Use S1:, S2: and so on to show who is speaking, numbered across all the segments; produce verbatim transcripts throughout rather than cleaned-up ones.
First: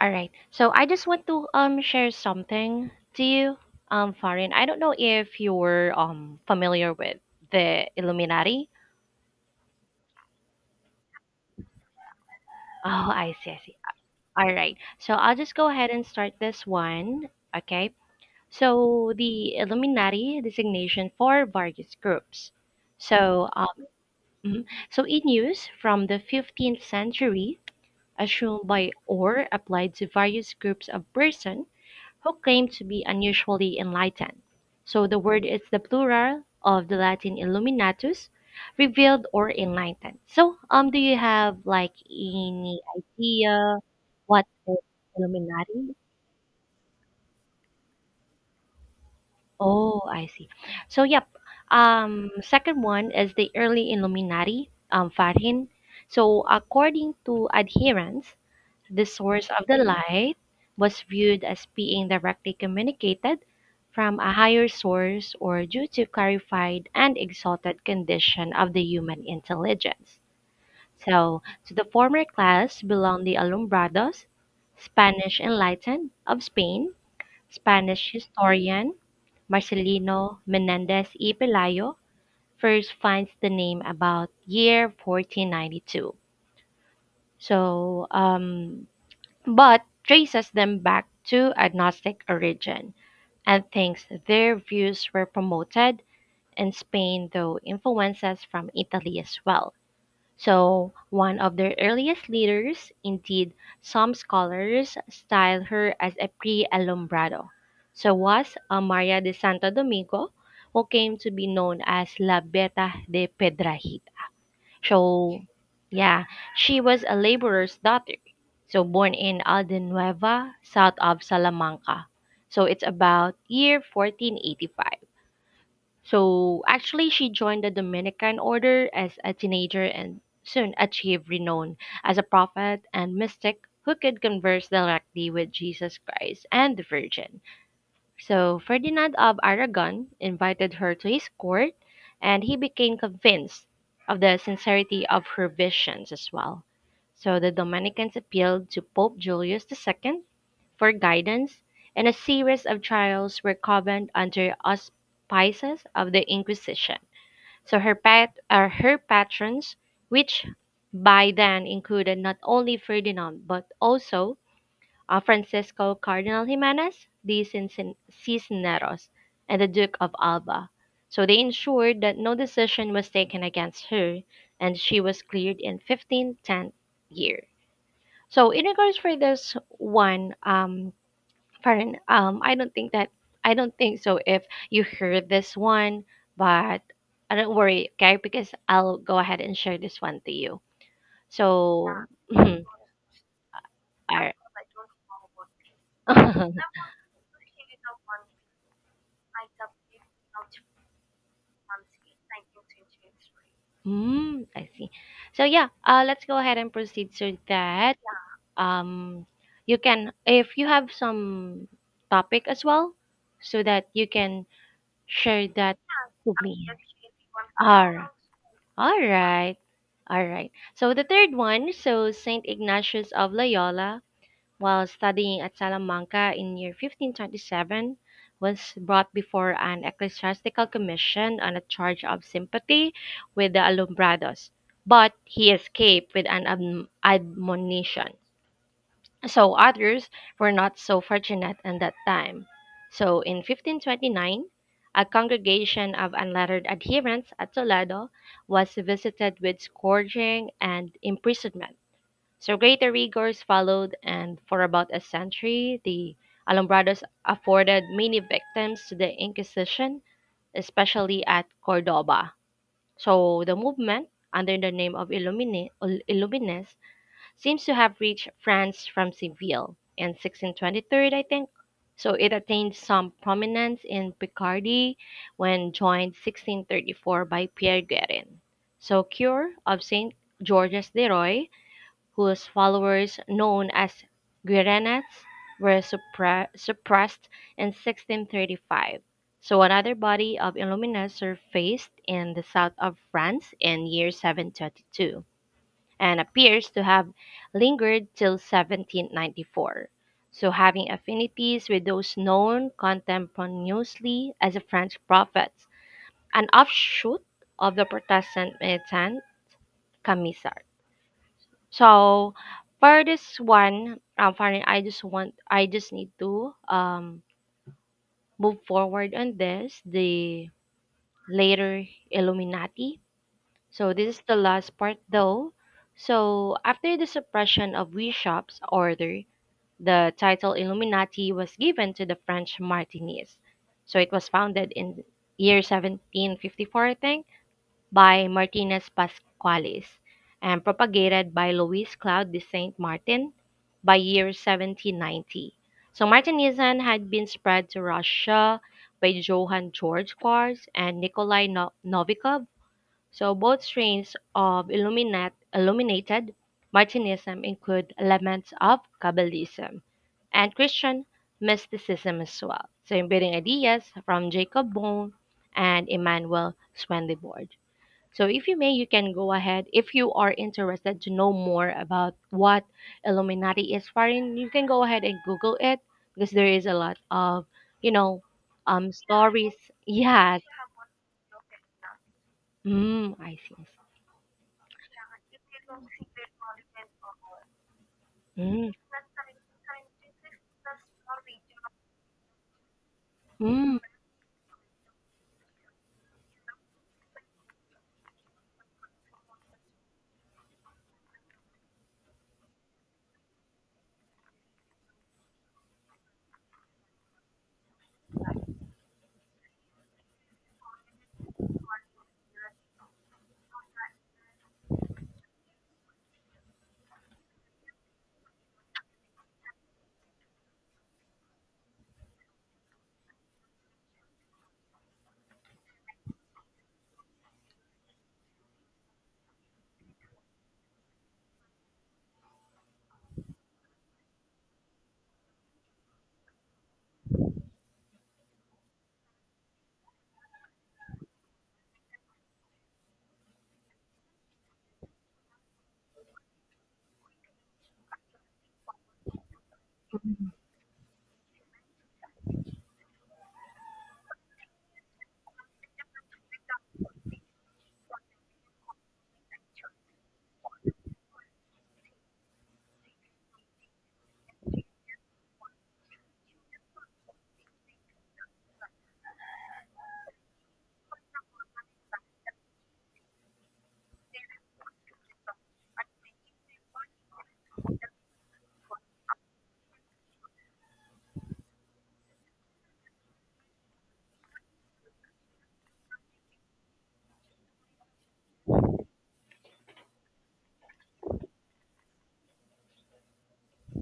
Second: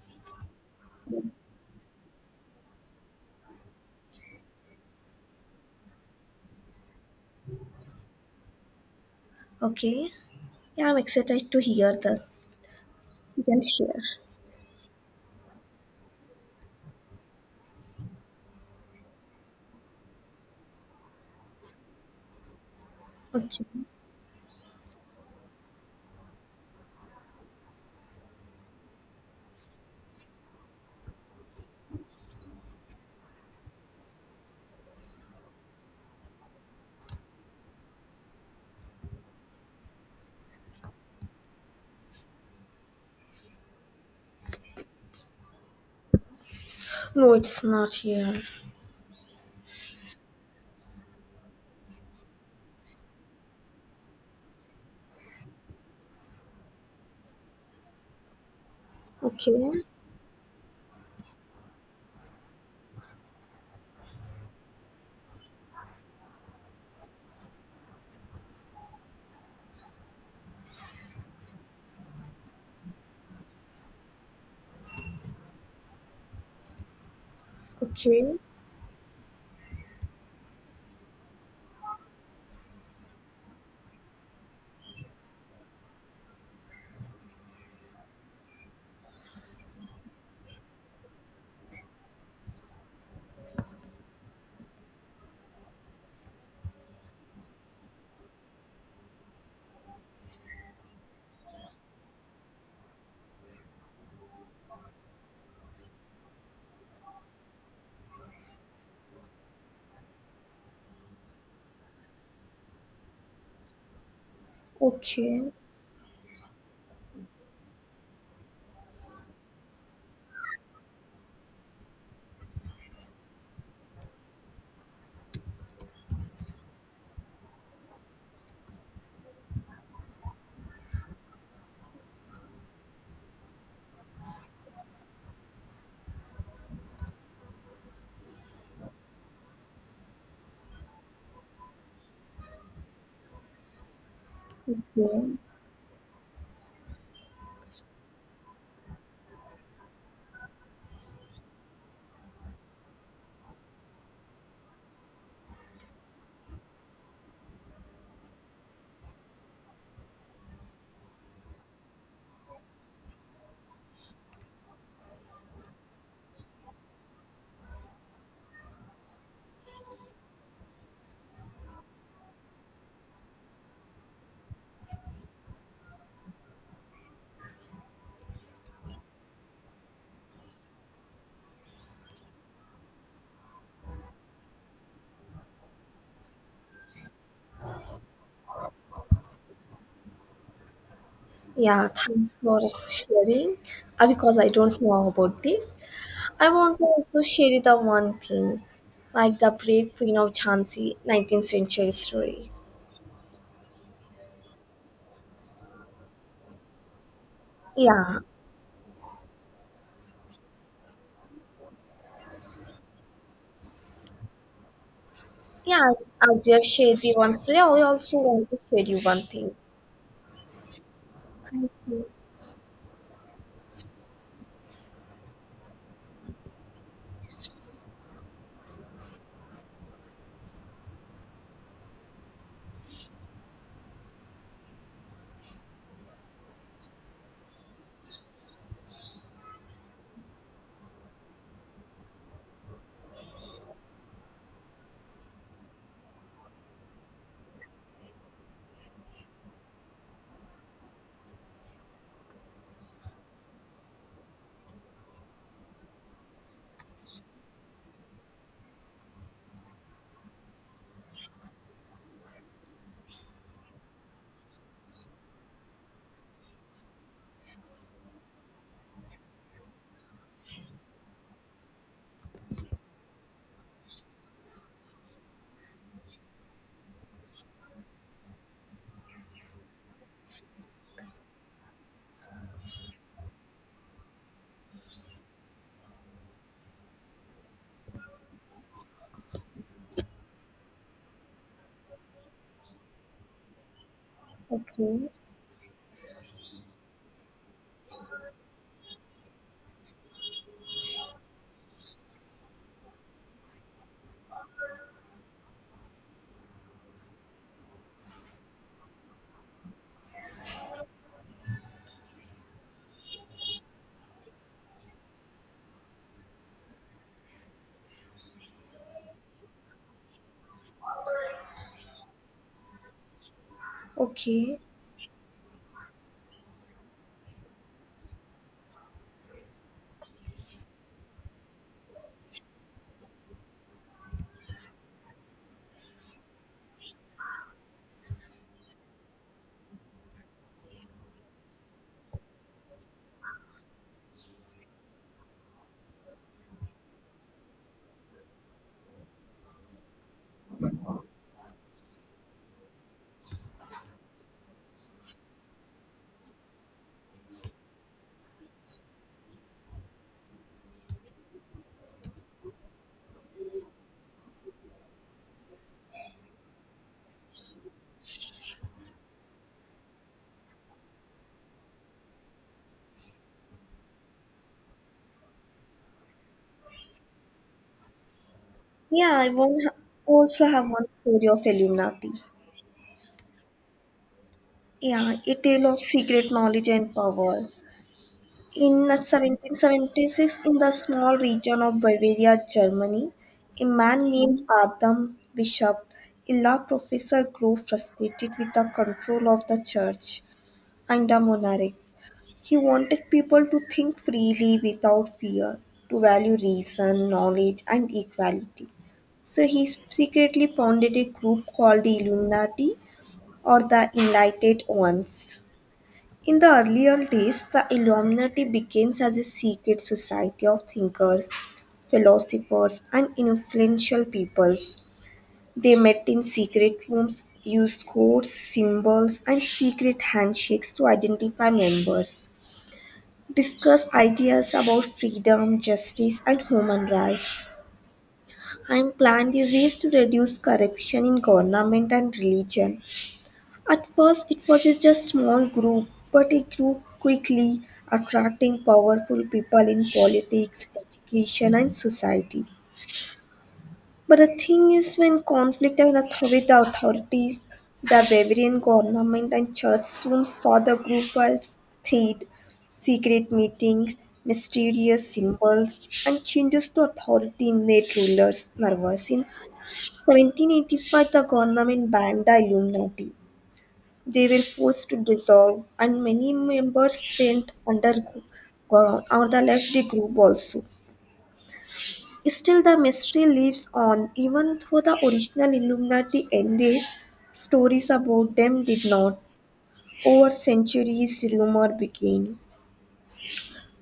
S1: All right. So I just want to um share something to you, um, Farin. I don't know if you're um familiar with the Illuminati.
S2: Okay. Yeah, I'm excited to hear that.
S1: Oh, I
S2: You
S1: see, I
S2: can
S1: see.
S2: share.
S1: All right. So I'll just go ahead and start this one. Okay. So the Illuminati designation for various groups. So
S2: Okay.
S1: um, mhm. So in use from the fifteenth century, assumed by or applied to various groups of person who claimed to be unusually enlightened. So the word is the plural of the Latin illuminatus, revealed or enlightened. So, um, do you have like any idea what is Illuminati?
S2: No, it's not here.
S1: Oh, I see. So, yep. Um, second one is the early Illuminati, um, Farhin. So, according to adherents, the source of the
S2: Okay.
S1: light was viewed as being directly communicated from a higher source or due to clarified and exalted condition of the human intelligence. So, to the former class belong the Alumbrados, Spanish enlightened of Spain, Spanish
S2: Okay.
S1: historian Marcelino Menendez y Pelayo first finds the name about year fourteen ninety-two. So, um, but traces them back to agnostic origin and thinks their views were promoted in Spain, though influences from Italy as well. So, one of their earliest leaders, indeed, some scholars style her as a pre Alumbrado. So, was Maria de Santo Domingo, who came to be known as La Beta de Pedrahi. So,
S2: Okay.
S1: yeah, she was a laborer's daughter. So, born in Aldenueva, south of Salamanca. So, it's about year fourteen eighty-five. So, actually, she joined the Dominican order as a teenager and soon achieved renown as a prophet and mystic who could converse directly with Jesus Christ and the Virgin. So Ferdinand of Aragon invited her to his court, and he became convinced of the sincerity of
S2: Okay.
S1: her visions as well. So the Dominicans appealed to Pope Julius two for guidance, and a series of trials were convened under auspices of the Inquisition. So her pat uh, her patrons, which by then included not only Ferdinand but also uh, Francisco Cardinal Jimenez de Cincin- Cisneros, and the Duke of Alba. So they ensured that no decision was taken against her, and she was cleared in fifteen ten year. So in regards for this one, um, Farron, um, I don't think that I don't think so. If you heard this one, but I don't worry, okay, because I'll go ahead and share this one to you.
S2: Yeah,
S1: So,
S2: thanks
S1: all
S2: for sharing. Uh,
S1: right.
S2: because I don't know about this. I want to also share the one thing, like the brave queen of Jhansi, nineteenth century story.
S1: Mm, I see. So yeah, uh, let's go ahead and proceed so that
S2: Yeah.
S1: um, you can, if you have some topic as well, so that you can share that
S2: Yeah,
S1: to
S2: as you have
S1: me.
S2: shared the one story, I
S1: All,
S2: also want to share you
S1: all
S2: one thing.
S1: right, all right. So the third one,
S2: Okay.
S1: so Saint Ignatius of Loyola while studying at Salamanca in year fifteen twenty-seven, was brought before an ecclesiastical commission on a charge of sympathy with the Alumbrados, but he escaped with an adm- admonition. So others were not so fortunate in that time. So in fifteen twenty-nine, a congregation of unlettered adherents at Toledo was visited with scourging and imprisonment. So greater rigors followed, and for about a century, the Alumbrados afforded many victims to the Inquisition, especially at Cordoba. So the movement, under the name of Illumine, Il- Illumines, seems to have reached France from Seville in sixteen twenty-three, I think. So it attained some prominence in Picardy when joined sixteen thirty-four by Pierre Guerin. So cure of Saint Georges de Roy whose followers, known as Guirenates, were suppre- suppressed in sixteen thirty-five. So another body of Illuminati surfaced in the south of France in year
S2: Okay.
S1: seven twenty-two and appears to have lingered till seventeen ninety-four. So having affinities with those known contemporaneously as the French prophets, an offshoot of the Protestant militant Camisard. So for this one, um, finally, I just want, I just need to um move forward on this. The later Illuminati. So this is the
S2: Okay.
S1: last part though. So after the suppression of Bishop's order, the title Illuminati was given to the French Martinis. So it was founded in year seventeen fifty-four, I think by Martinez Pasqualis and propagated by Louis Claude de Saint Martin by year seventeen ninety. So Martinism had been spread to Russia by Johann George Quartz and Nikolai No- Novikov. So both strains of illuminat- illuminated Martinism include elements of Kabbalism and Christian mysticism as well. So embedding ideas from Jacob Bohm and Emmanuel Swedenborg. So if you may, you can go ahead. If you are interested to know more about what Illuminati is, Farin, you can go ahead and Google it because there is a lot of, you know, um,
S2: Yeah, I
S1: stories.
S2: won
S1: Yes.
S2: also have one story of Illuminati.
S1: Mm, I see.
S2: Yeah, a tale of secret knowledge and power.
S1: Mm,
S2: In seventeen seventy-six, in the small region of Bavaria, Germany, a
S1: mm,
S2: man named Adam Bishop, a law professor, grew frustrated with the control of the church and the monarch. He wanted people to think freely without fear, to value reason, knowledge, and equality. So he secretly founded a group called the Illuminati or the Enlightened Ones. In the earlier days, the Illuminati begins as a secret society of thinkers, philosophers, and influential peoples. They met in secret rooms, used codes, symbols, and secret handshakes to identify members discuss ideas about freedom, justice, and human rights, and plan the ways to reduce corruption in government and religion. At first, it was just small group, but it grew quickly, attracting powerful people in politics, education, and society. But the thing is, when conflict and author- with the authorities, the Bavarian government and church soon saw the group as threat, secret meetings, mysterious symbols, and changes to authority made rulers nervous. In seventeen eighty-five, the government banned the Illuminati. They were forced to dissolve, and many members went underground or the left the group also. Still, the mystery lives on even though the original Illuminati ended, stories about them did not. Over centuries, rumor began.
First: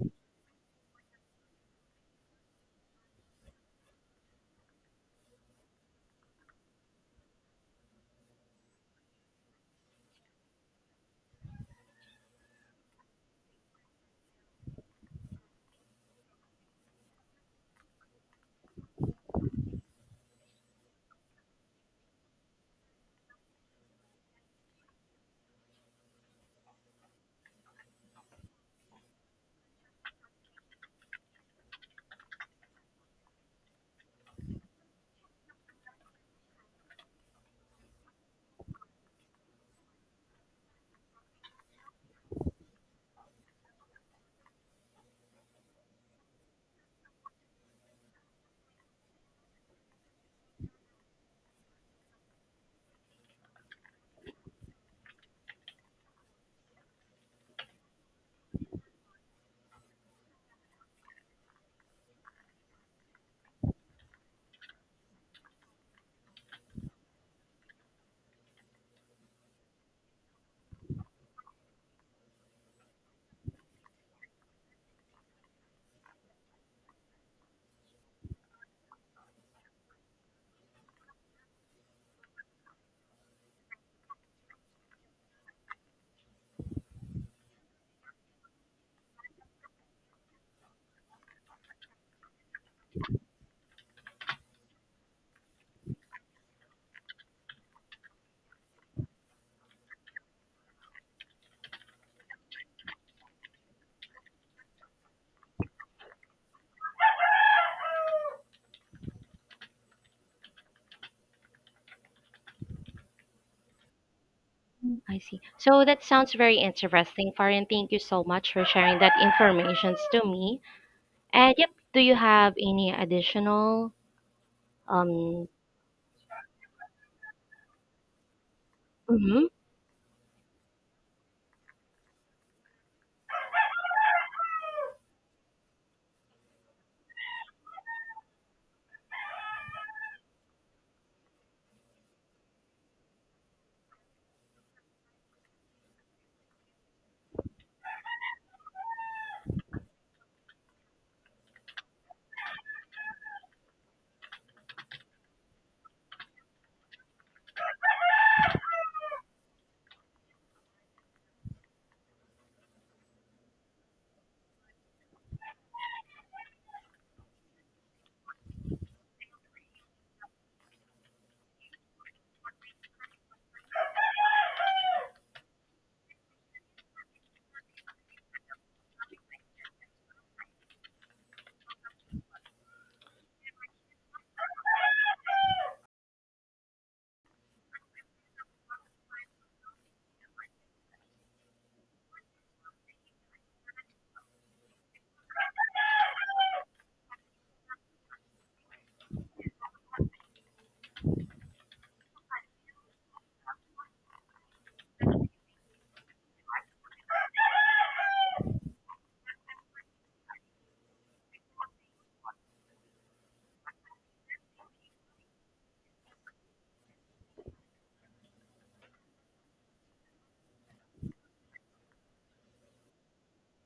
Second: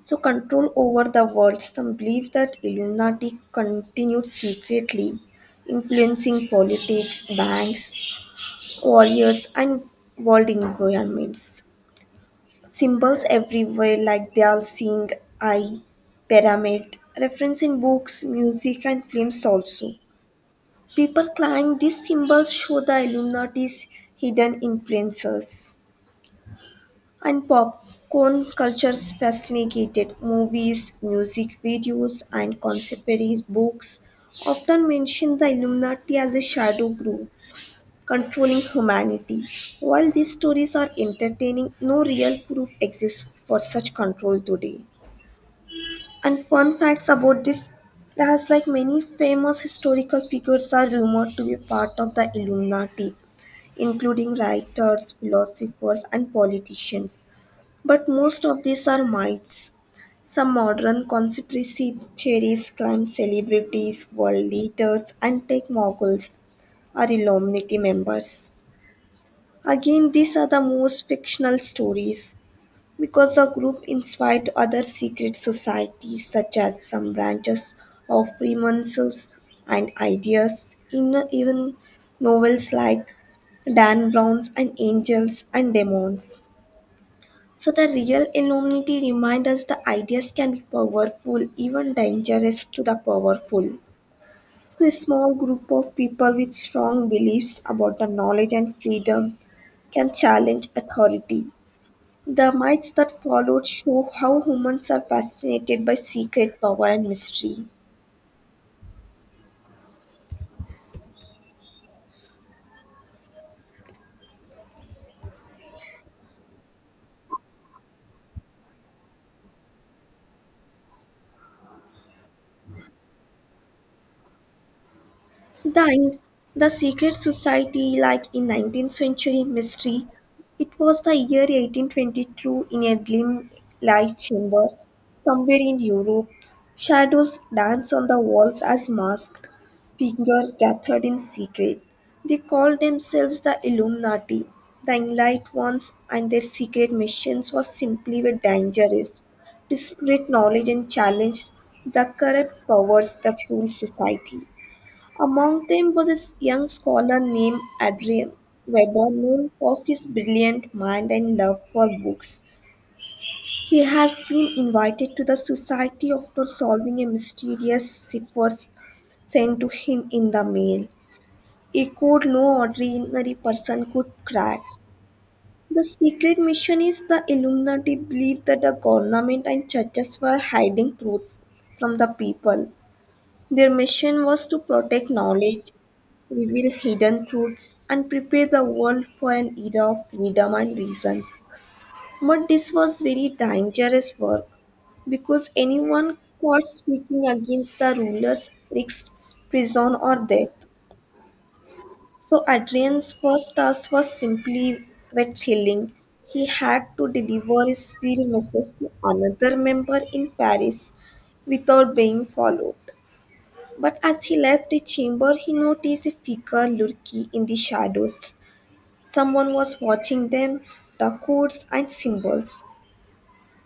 S2: So, control over the world. Some believe that Illuminati continued secretly, influencing politics, banks, warriors, and world environments. Symbols everywhere, like they are seeing eye, pyramid, reference in books, music, and films also. People claim these symbols show the Illuminati's hidden influences. And popcorn culture's fascinated movies, music videos, and contemporary books often mention the Illuminati as a shadow group controlling humanity. While these stories are entertaining, no real proof exists for such control today. And fun facts about this as like many famous historical figures are rumored to be part of the Illuminati, including writers, philosophers, and politicians. But most of these are myths. Some modern conspiracy theories claim celebrities, world leaders, and tech moguls are Illuminati members. Again, these are the most fictional stories because the group inspired other secret societies such as some branches of Freemasons and ideas in even novels like Dan Brown's and Angels and Demons. So the real anonymity reminds us the ideas can be powerful, even dangerous to the powerful. So a small group of people with strong beliefs about the knowledge and freedom can challenge authority the myths that followed show how humans are fascinated by secret power and mystery.
S1: I see. So that sounds very interesting, Farin. Thank you so much for sharing that information to me. And yep, do you have any additional um?
S2: The, the secret society, like in nineteenth century
S1: Mm-hmm,
S2: mystery, it was the year eighteen twenty-two in a dim light chamber somewhere in Europe. Shadows dance on the walls as masks, figures gathered in secret. They called themselves the Illuminati, the Enlightened Ones, and their secret missions was simply were dangerous to spread knowledge and challenge the corrupt powers that rule society. Among them was a young scholar named Adrian Weber, known for his brilliant mind and love for books. He has been invited to the society after solving a mysterious cipher sent to him in the mail a code no ordinary person could crack. The secret mission is the Illuminati believed that the government and churches were hiding truths from the people. Their mission was to protect knowledge, reveal hidden truths, and prepare the world for an era of freedom and reasons. But this was very dangerous work because anyone caught speaking against the rulers risks prison or death. So Adrian's first task was simply wet healing. He had to deliver a seal message to another member in Paris without being followed. But as he left the chamber, he noticed a figure lurking in the shadows. Someone was watching them, the codes and symbols.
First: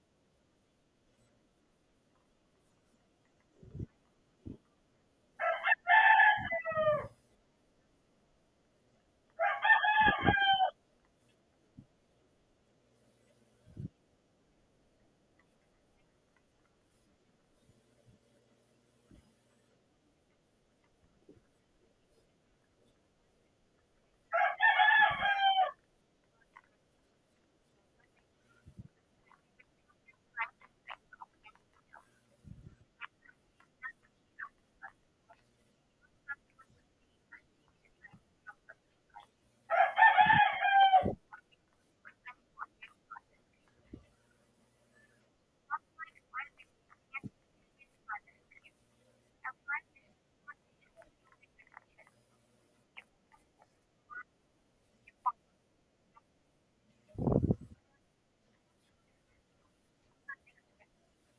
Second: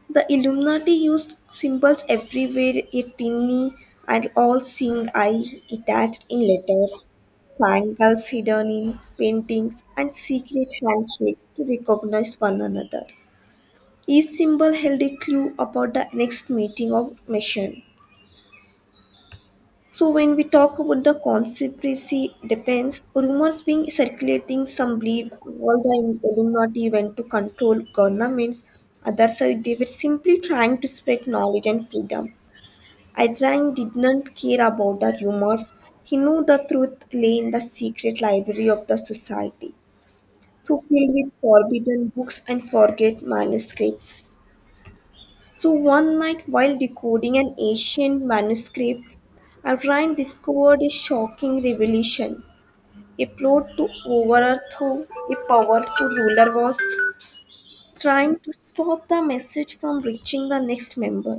S2: The Illuminati used symbols everywhere a tiny and all seeing eye attached in letters, triangles hidden in paintings, and secret handshakes to recognize one another. Each symbol held a clue about the next meeting of mission. So when we talk about the conspiracy depends, rumors being circulating, some believe all the Illuminati went to control governments, others said they were simply trying to spread knowledge and freedom. Adrian did not care about the rumors. He knew the truth lay in the secret library of the society, so filled with forbidden books and forget manuscripts. So one night, while decoding an ancient manuscript, Adrian discovered a shocking revelation. A plot to overthrow a powerful ruler was trying to stop the message from reaching the next member.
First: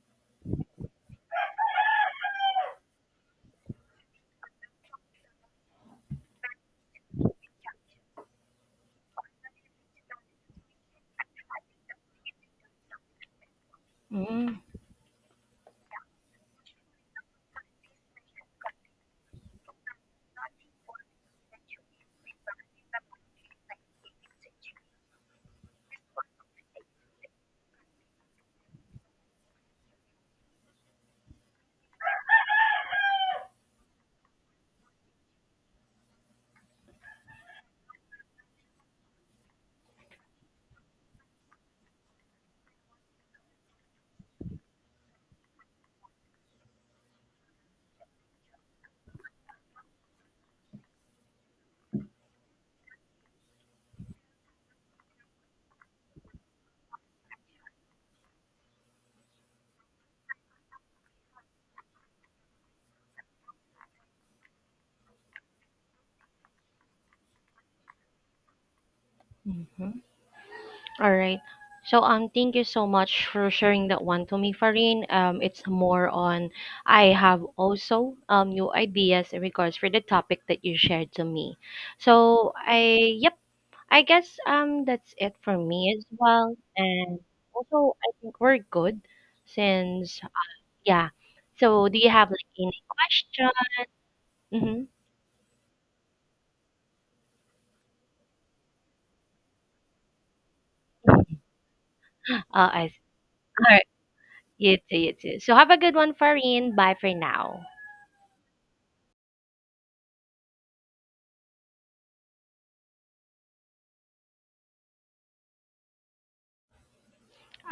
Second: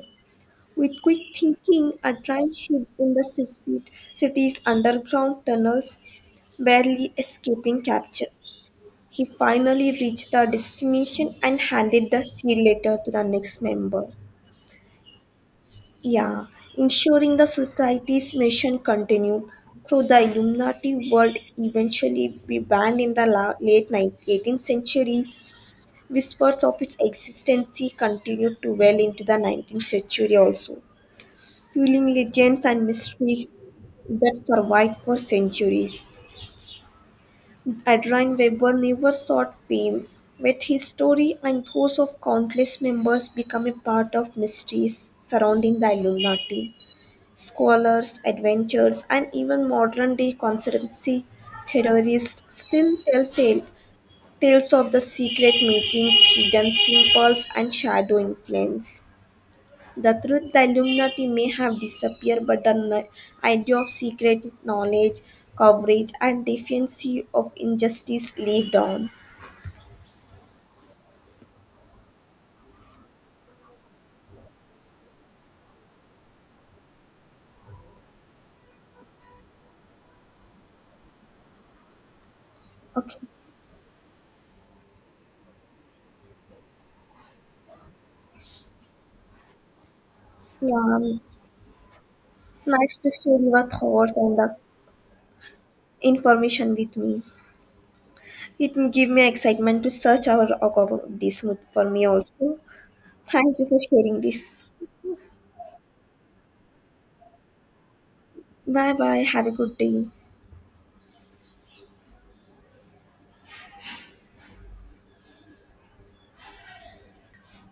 S2: With quick thinking, a giant ship in the city, city's underground tunnels, barely escaping capture. He finally reached the destination and handed the seal letter to the next member.
S1: mm-hmm.
S2: Yeah, ensuring the society's mission continued, though the Illuminati would eventually be banned in the la- late ninth century. Whispers of its existence continued to well into the nineteenth century also, fueling legends and mysteries that survived for centuries. Adrian Weber never sought fame, but his story and those of countless members become a part of mysteries surrounding the Illuminati. Scholars, adventurers, and even modern day conspiracy theorists still tell tale, tales of the secret meetings, hidden symbols, and shadow influence. The truth, the Illuminati may have disappeared, but the n- idea of secret knowledge, coverage, and defiancy of injustice lived on.
S1: Mm-hmm. All right. So um thank you so much for sharing that one to me, Farin. Um it's more on I have also um new ideas in regards for the topic that you shared to me. So I
S2: Okay.
S1: yep, I guess um that's it for me as well. And also I think we're good since
S2: Yeah.
S1: yeah.
S2: um,
S1: So do you have like any
S2: Nice to share
S1: question?
S2: your thoughts and the
S1: Mm-hmm.
S2: information with me. It will give me excitement to search our about this mood for me
S1: Uh
S2: also.
S1: I all
S2: Thank you for
S1: right.
S2: sharing this.
S1: You too, you too. So have a good one, Farin. Bye for now.
S2: Bye bye. Have a good day.